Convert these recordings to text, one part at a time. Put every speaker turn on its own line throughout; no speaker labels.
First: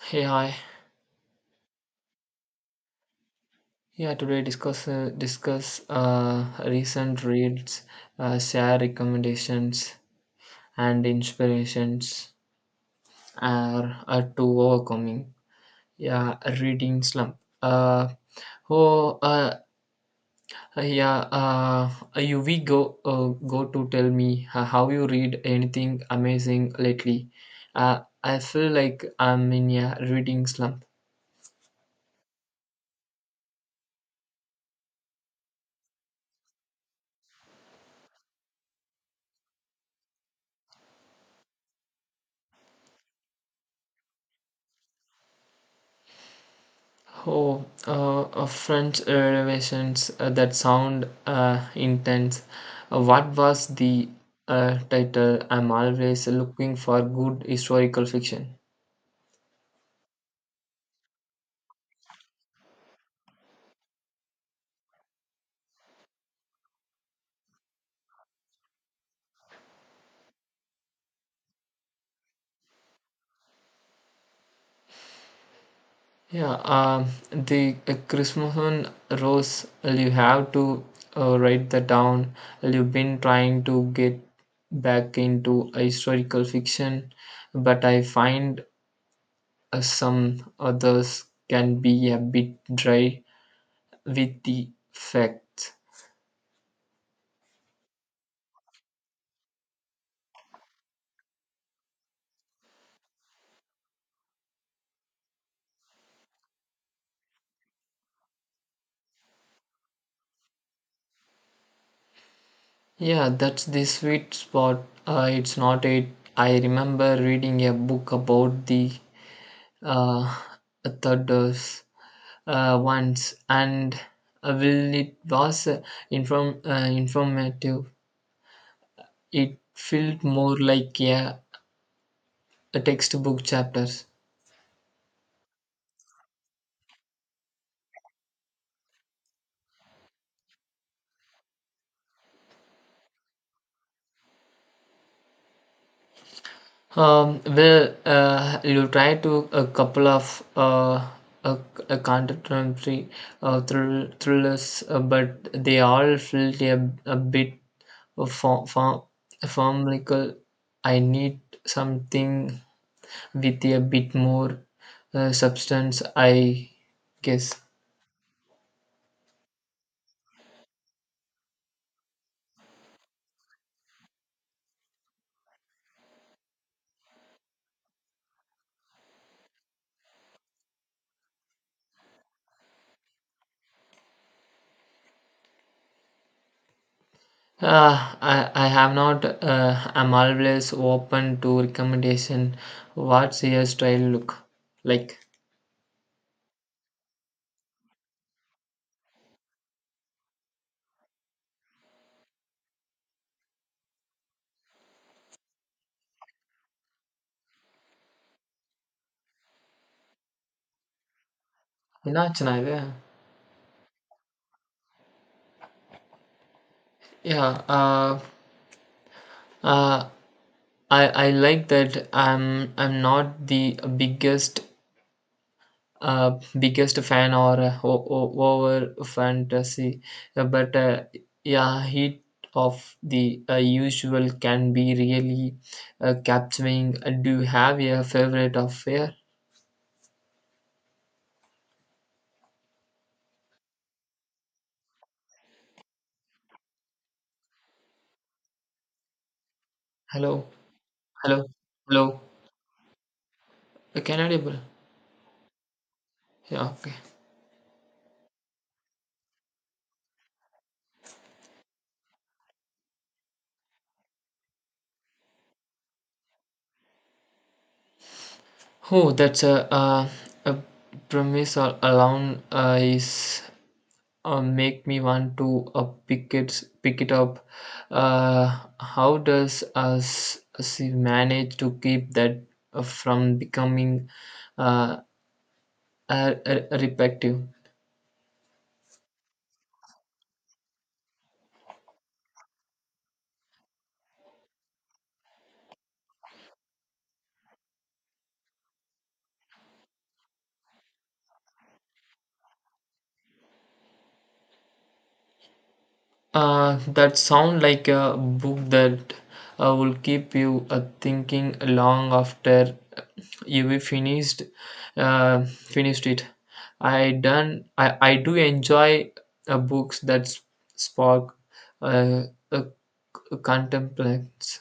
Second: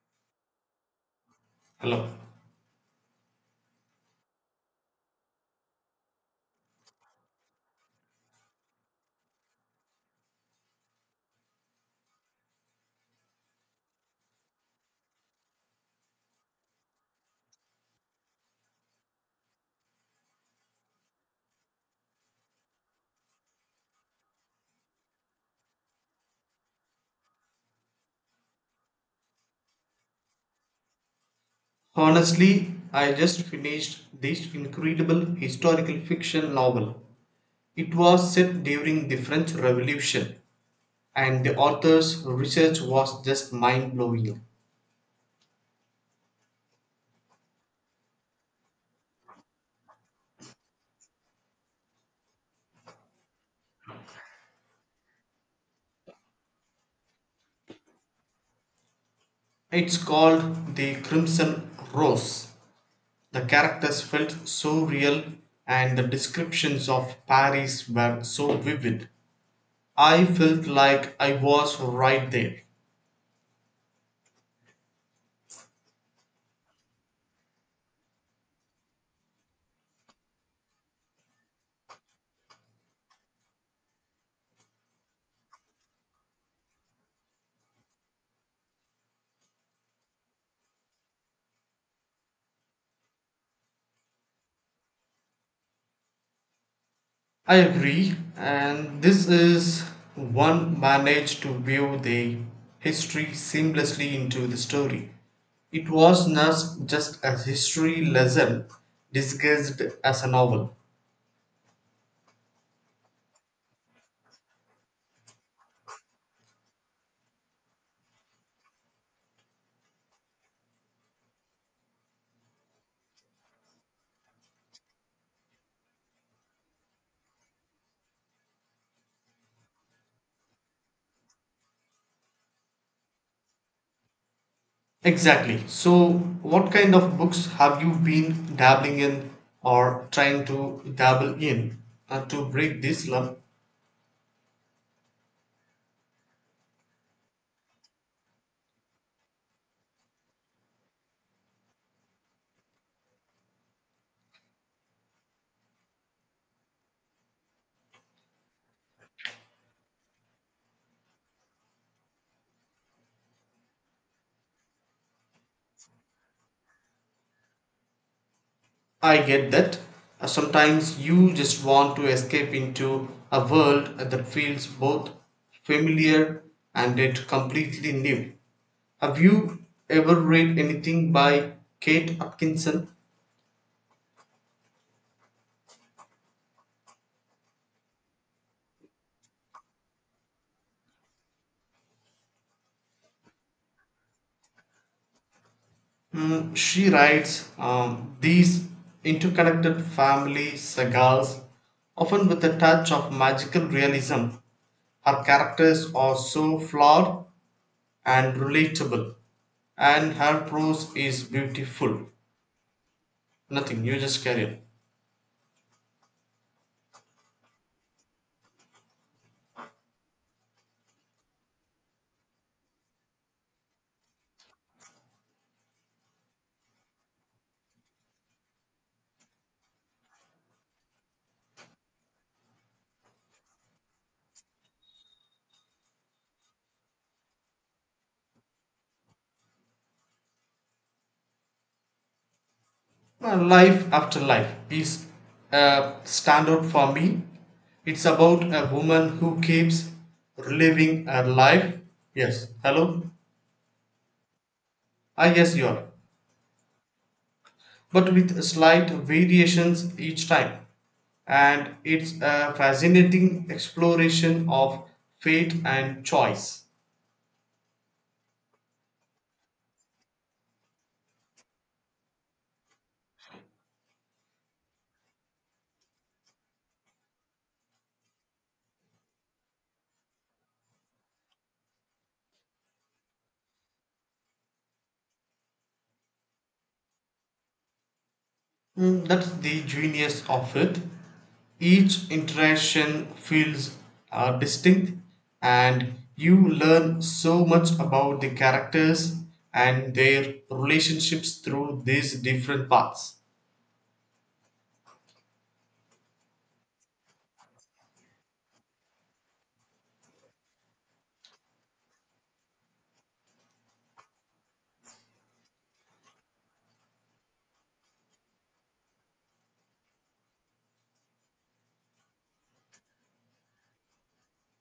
Hey, hi.
Hello.
Yeah, today discuss recent reads, share recommendations and inspirations are to overcoming. Yeah, a reading slump. Uh, oh, yeah. You we go go to Tell me how you read anything amazing lately. I feel like I'm in a reading slump.
Honestly, I just finished this incredible historical fiction novel. It was set during the French Revolution, and the author's research was just mind blowing.
Oh, French revelations that sound intense. What was the title? I'm always looking for good historical fiction.
It's called The Crimson Rose. The characters felt so real, and the descriptions of Paris were so vivid. I felt like I was right there.
Yeah, the Christmas Rose, you have to write that down. You've been trying to get back into a historical fiction, but I find some others can be a bit dry with the facts.
I agree, and this is one managed to weave the history seamlessly into the story. It was not just a history lesson disguised as a novel.
Yeah, that's the sweet spot. It's not it. I remember reading a book about the uh, thunders once, and while it was informative, it felt more like a textbook chapters.
Exactly. So, what kind of books have you been dabbling in or trying to dabble in to break this slump?
You try to a couple of a, a contemporary thrillers, but they all felt a bit of formlical. I need something with a bit more substance, I guess.
I get that. Sometimes you just want to escape into a world that feels both familiar and yet completely new. Have you ever read anything by Kate Atkinson?
I have not, I'm always open to recommendation. What's your style look like?
Mm, she writes these interconnected family sagas, often with a touch of magical realism. Her characters are so flawed and relatable, and her prose is beautiful.
என்னாச்சுண்ணா இது.
Nothing, you just carry on.
Yeah, uh, uh, I I like that. I'm not the biggest fan or over fantasy, but yeah, heat of the usual can be really capturing. Do you have a favorite affair?
Well, life after life is a standout for me. It's about a woman who keeps
Hello,
reliving her
hello,
life.
hello.
Yes, hello?
Canadian.
I guess you are.
Yeah, okay.
But with slight variations each time. And it's a fascinating exploration of fate and choice.
Oh, that's a premise or alone is make me want to uh, pick it up. How does us she manage to keep that from becoming uh, a repetitive?
Mm, that's the genius of it. Each interaction feels distinct, and you learn so much about the characters and their relationships through these different paths.
That sound like a book that will keep you thinking long after you have finished finished it. I do enjoy books that spark uh, a contemplates.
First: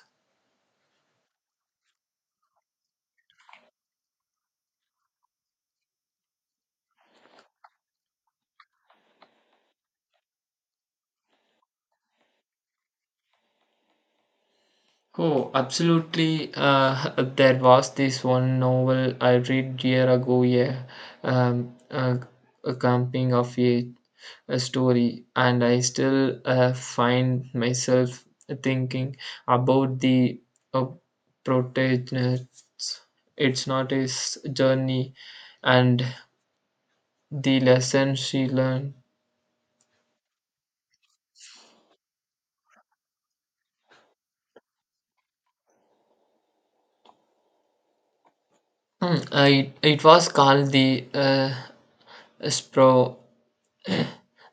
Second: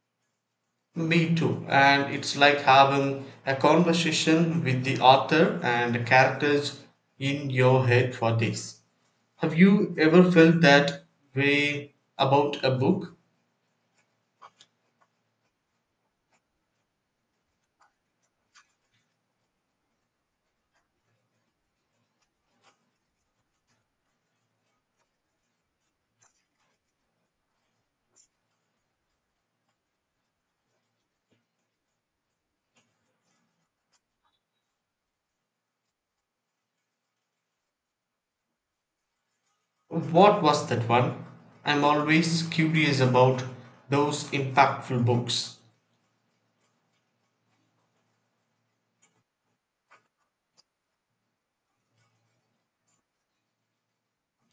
Me too, and it's like having a conversation with the author and the characters in your head for days. Have you ever felt that way about a book?
Oh, absolutely. There was this one novel I read year ago, yeah, um, uh, a camping of a story, and I still find myself thinking about the uh, protagonists. It's not his journey, and the lesson she learned.
What was that one? I'm always curious about those impactful books.
It was called the Spro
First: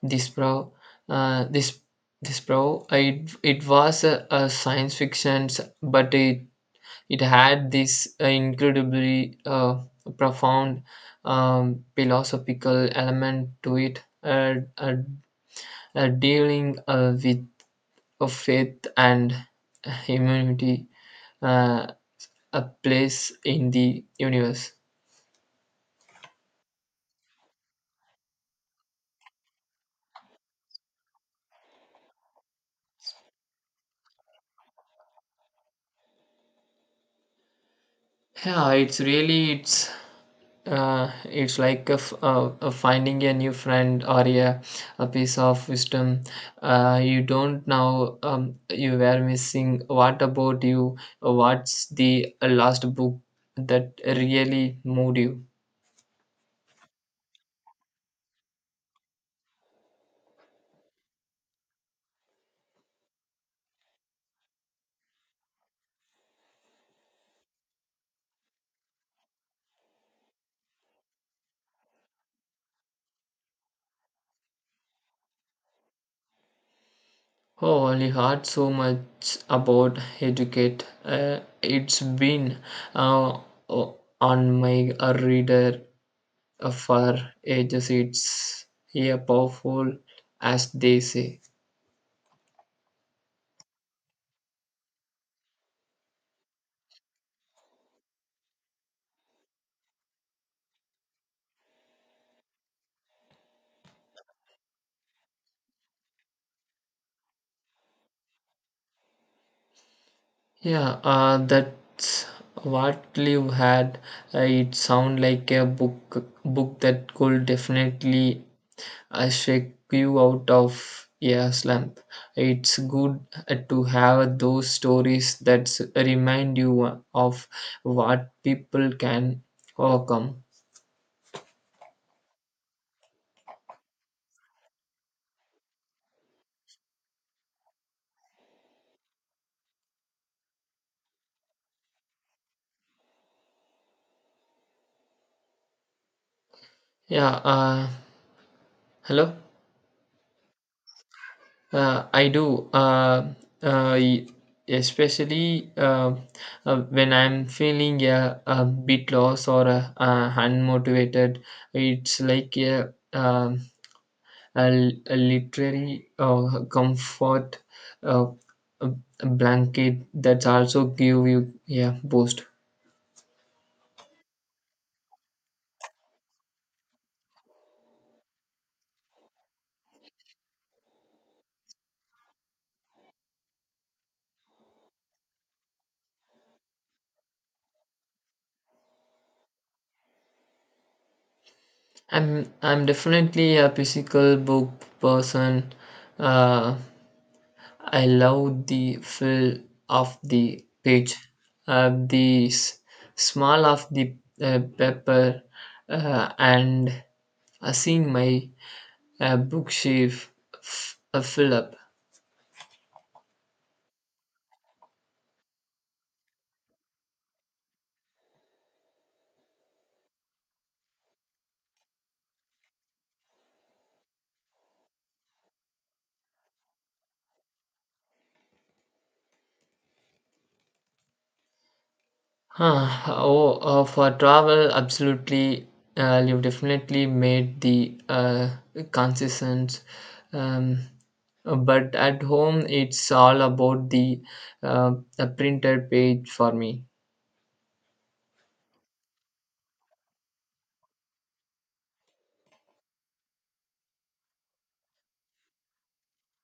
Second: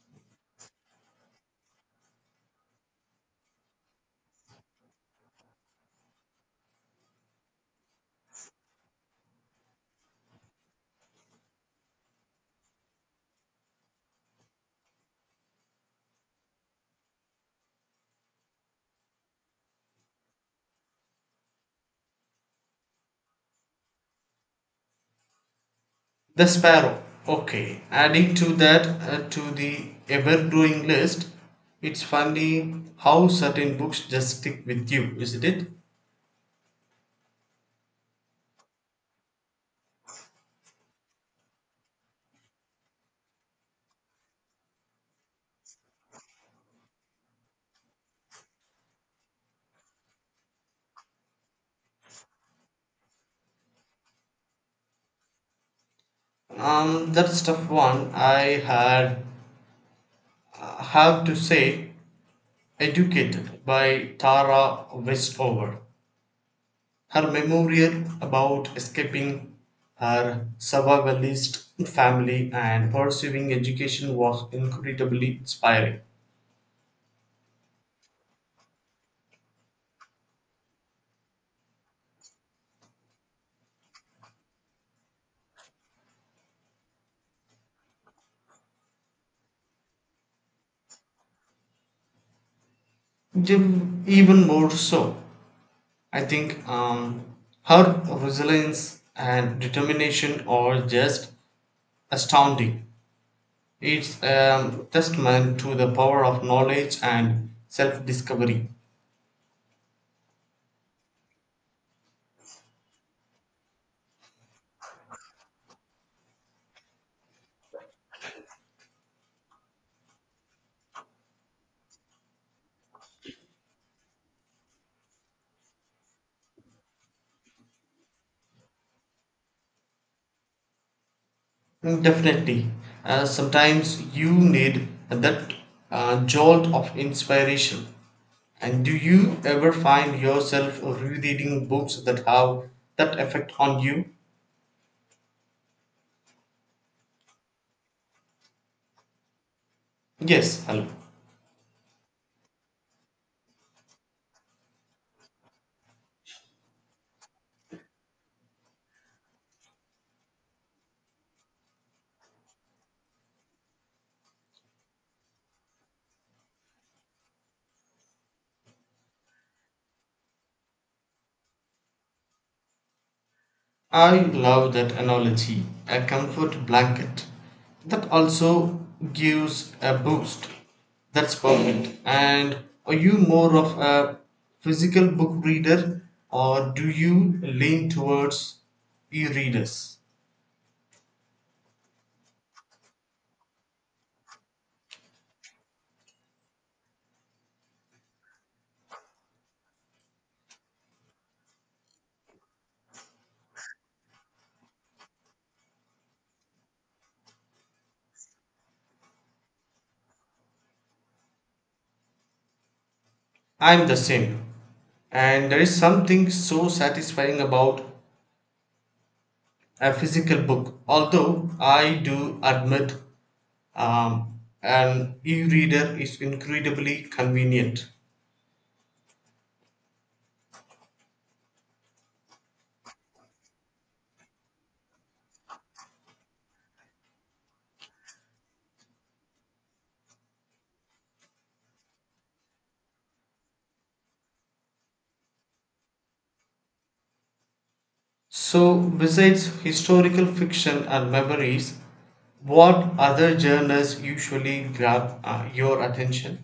This bro, this this bro, it was a science fiction, but it had this incredibly profound philosophical element to it, dealing with of faith and humanity, uh, a place in the universe.
The Sparrow. Okay, adding to that to the ever growing list, it's funny how certain books just stick with you, isn't it?
Yeah, it's really it's It's like finding a new friend or a piece of wisdom you don't know you were missing. What about you? What's the last book that really moved you?
That's tough one. I had have to say, Educated by Tara Westover. Her memorial about escaping her survivalist family and pursuing education was incredibly inspiring.
Oh, I heard so much about educate. It's been uh, on my reader for ages. It's a powerful, as they say.
Even more so, I think her resilience and determination are just astounding. It's a testament to the power of knowledge and self discovery.
Yeah, that's what you had. It sound like a book that could definitely shake you out of a slump. It's good to have those stories that remind you of what people can overcome.
Mm, definitely. Sometimes you need that jolt of inspiration. And do you ever find yourself rereading books that have that effect on you?
Yeah, uh, Hello.
Yes, hello.
I do. Uh, y- Especially when I'm feeling a bit lost or unmotivated, it's like a literary comfort uh, a a blanket that's also give you yeah boost.
I love that analogy, a comfort blanket that also gives a boost. That's perfect. And are you more of a physical book reader or do you lean towards e readers?
I'm definitely a physical book person. Uh, I love the feel of the pitch, uh, the s- smell of the pepper, and seeing my bookshelf fill up.
I'm the same. And there is something so satisfying about a physical book, although I do admit an e reader is incredibly convenient.
Huh. Oh, for travel, absolutely. You've definitely made the concessions. Um, but at home, it's all about the printed page for me.
So, besides historical fiction and memories, what other genres usually grab your attention?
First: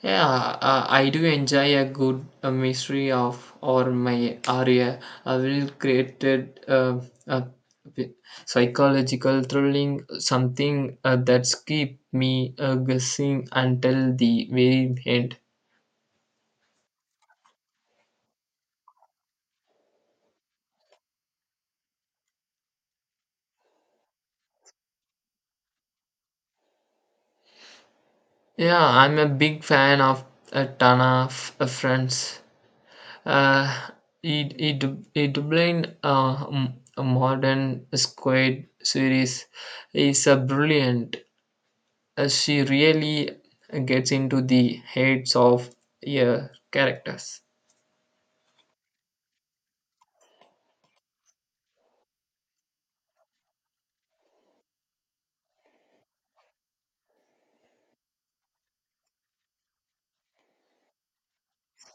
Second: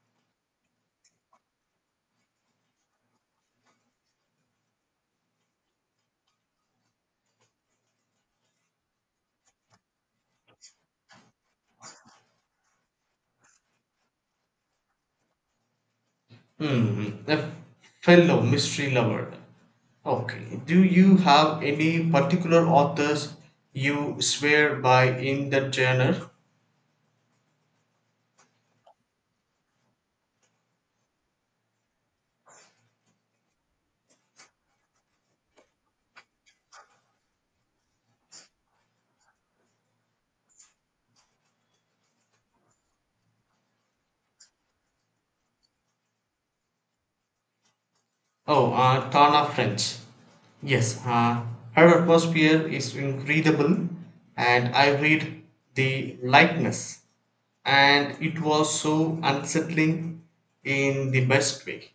Yeah, I do enjoy a good mystery of or my area a well created uh, pi- psychological thrilling something that's keep me guessing until the very end.
Hmm, a fellow mystery lover. Okay. Do you have any particular authors you swear by in that genre?
Yeah, I'm a big fan of a ton of friends. Uh, it it it blind modern squad series is a brilliant. She really gets into the heads of your characters.
Oh, Tana French. Yes, her atmosphere is incredible, and I read The Likeness, and it was so unsettling in the best way.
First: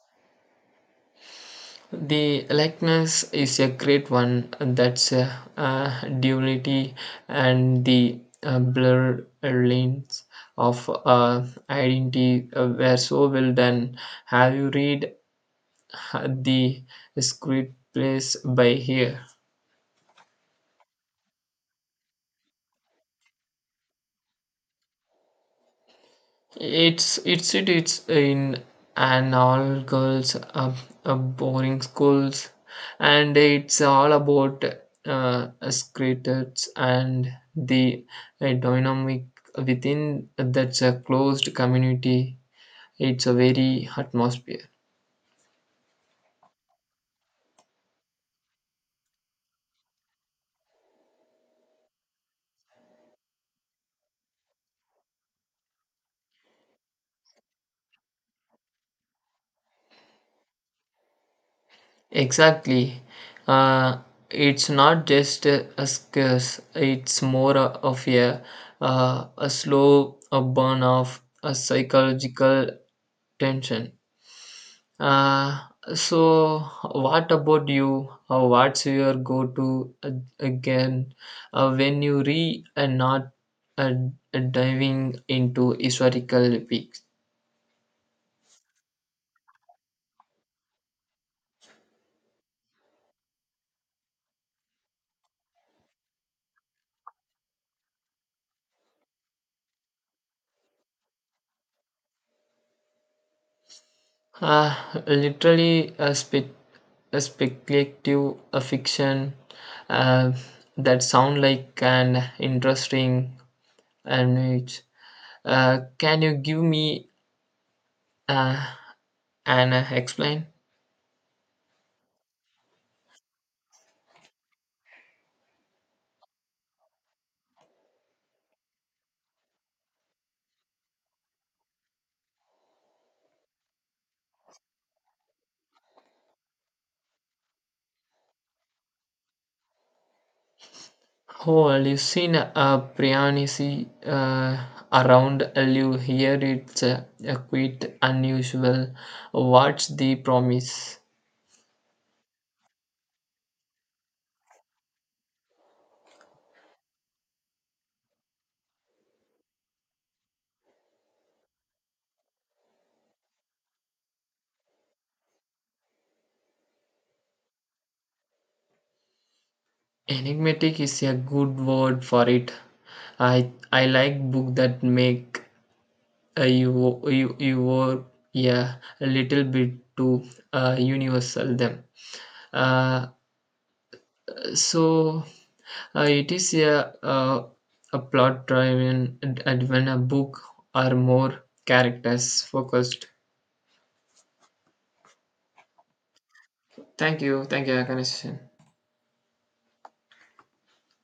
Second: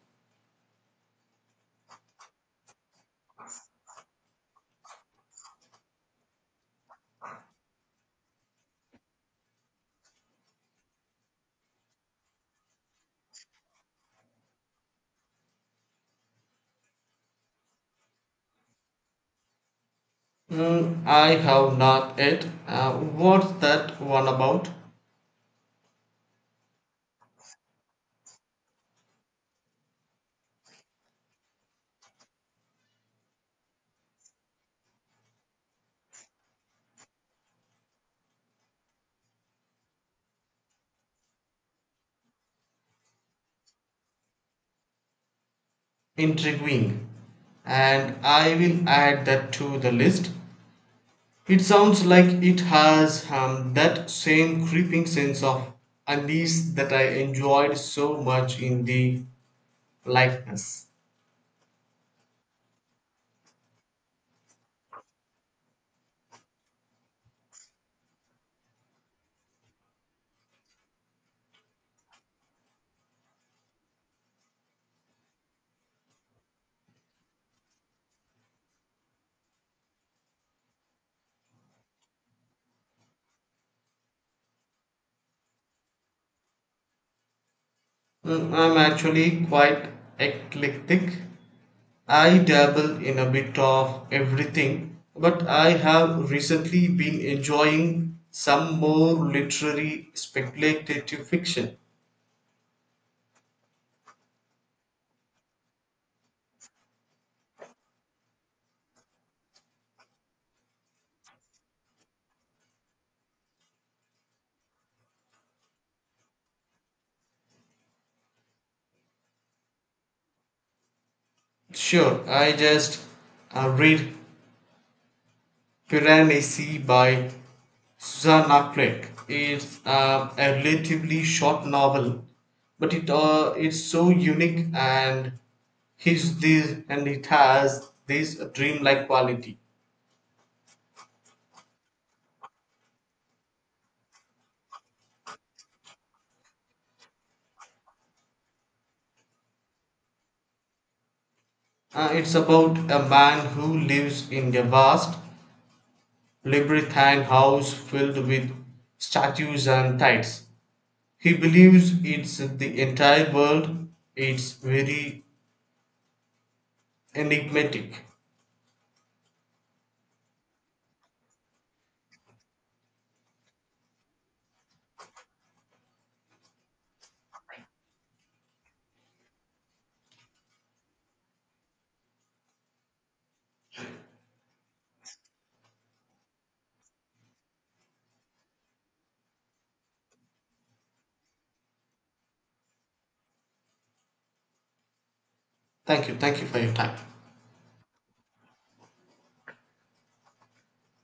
The likeness is a great one. That's duality and the blurred lines of identity were so well done. Have you read the script plays by here?
Mm, I have not yet. What's that one about?
It's in an all girls boarding schools, and it's all about skaters and the dynamic within that's a closed community. It's a very atmosphere.
Intriguing, and I will add that to the list. It sounds like it has that same creeping sense of unease that I enjoyed so much in the likeness.
Exactly. Uh, it's not just a scarce, it's more of a slow a burn of a psychological tension. Uh, so what about you? What's your go-to again when you re and not uh, diving into historical peaks?
Mm, I'm actually quite eclectic. I dabble in a bit of everything, but I have recently been enjoying some more literary speculative fiction.
Uh, literally a, spe- a speculative a fiction uh, that sound like an interesting and can you give me uh, an explain?
Sure, I just read Piranesi by Susanna Clegg is a relatively short novel, but it's so unique and his this and it has this dreamlike quality.
Oh, I've seen a Prianisi around. You hear it's a quite unusual. What's the promise?
It's about a man who lives in a vast labyrinthine house filled with statues and tiles. He believes it's the entire world. It's very enigmatic.
Enigmatic is a good word for it. I like book that make uh, you were yeah a little bit too universal them. Uh, so it is uh, a plot driven adventure book or more characters focused.
Thank you. Thank you for your time.
Thank you. Thank you, Akanashan.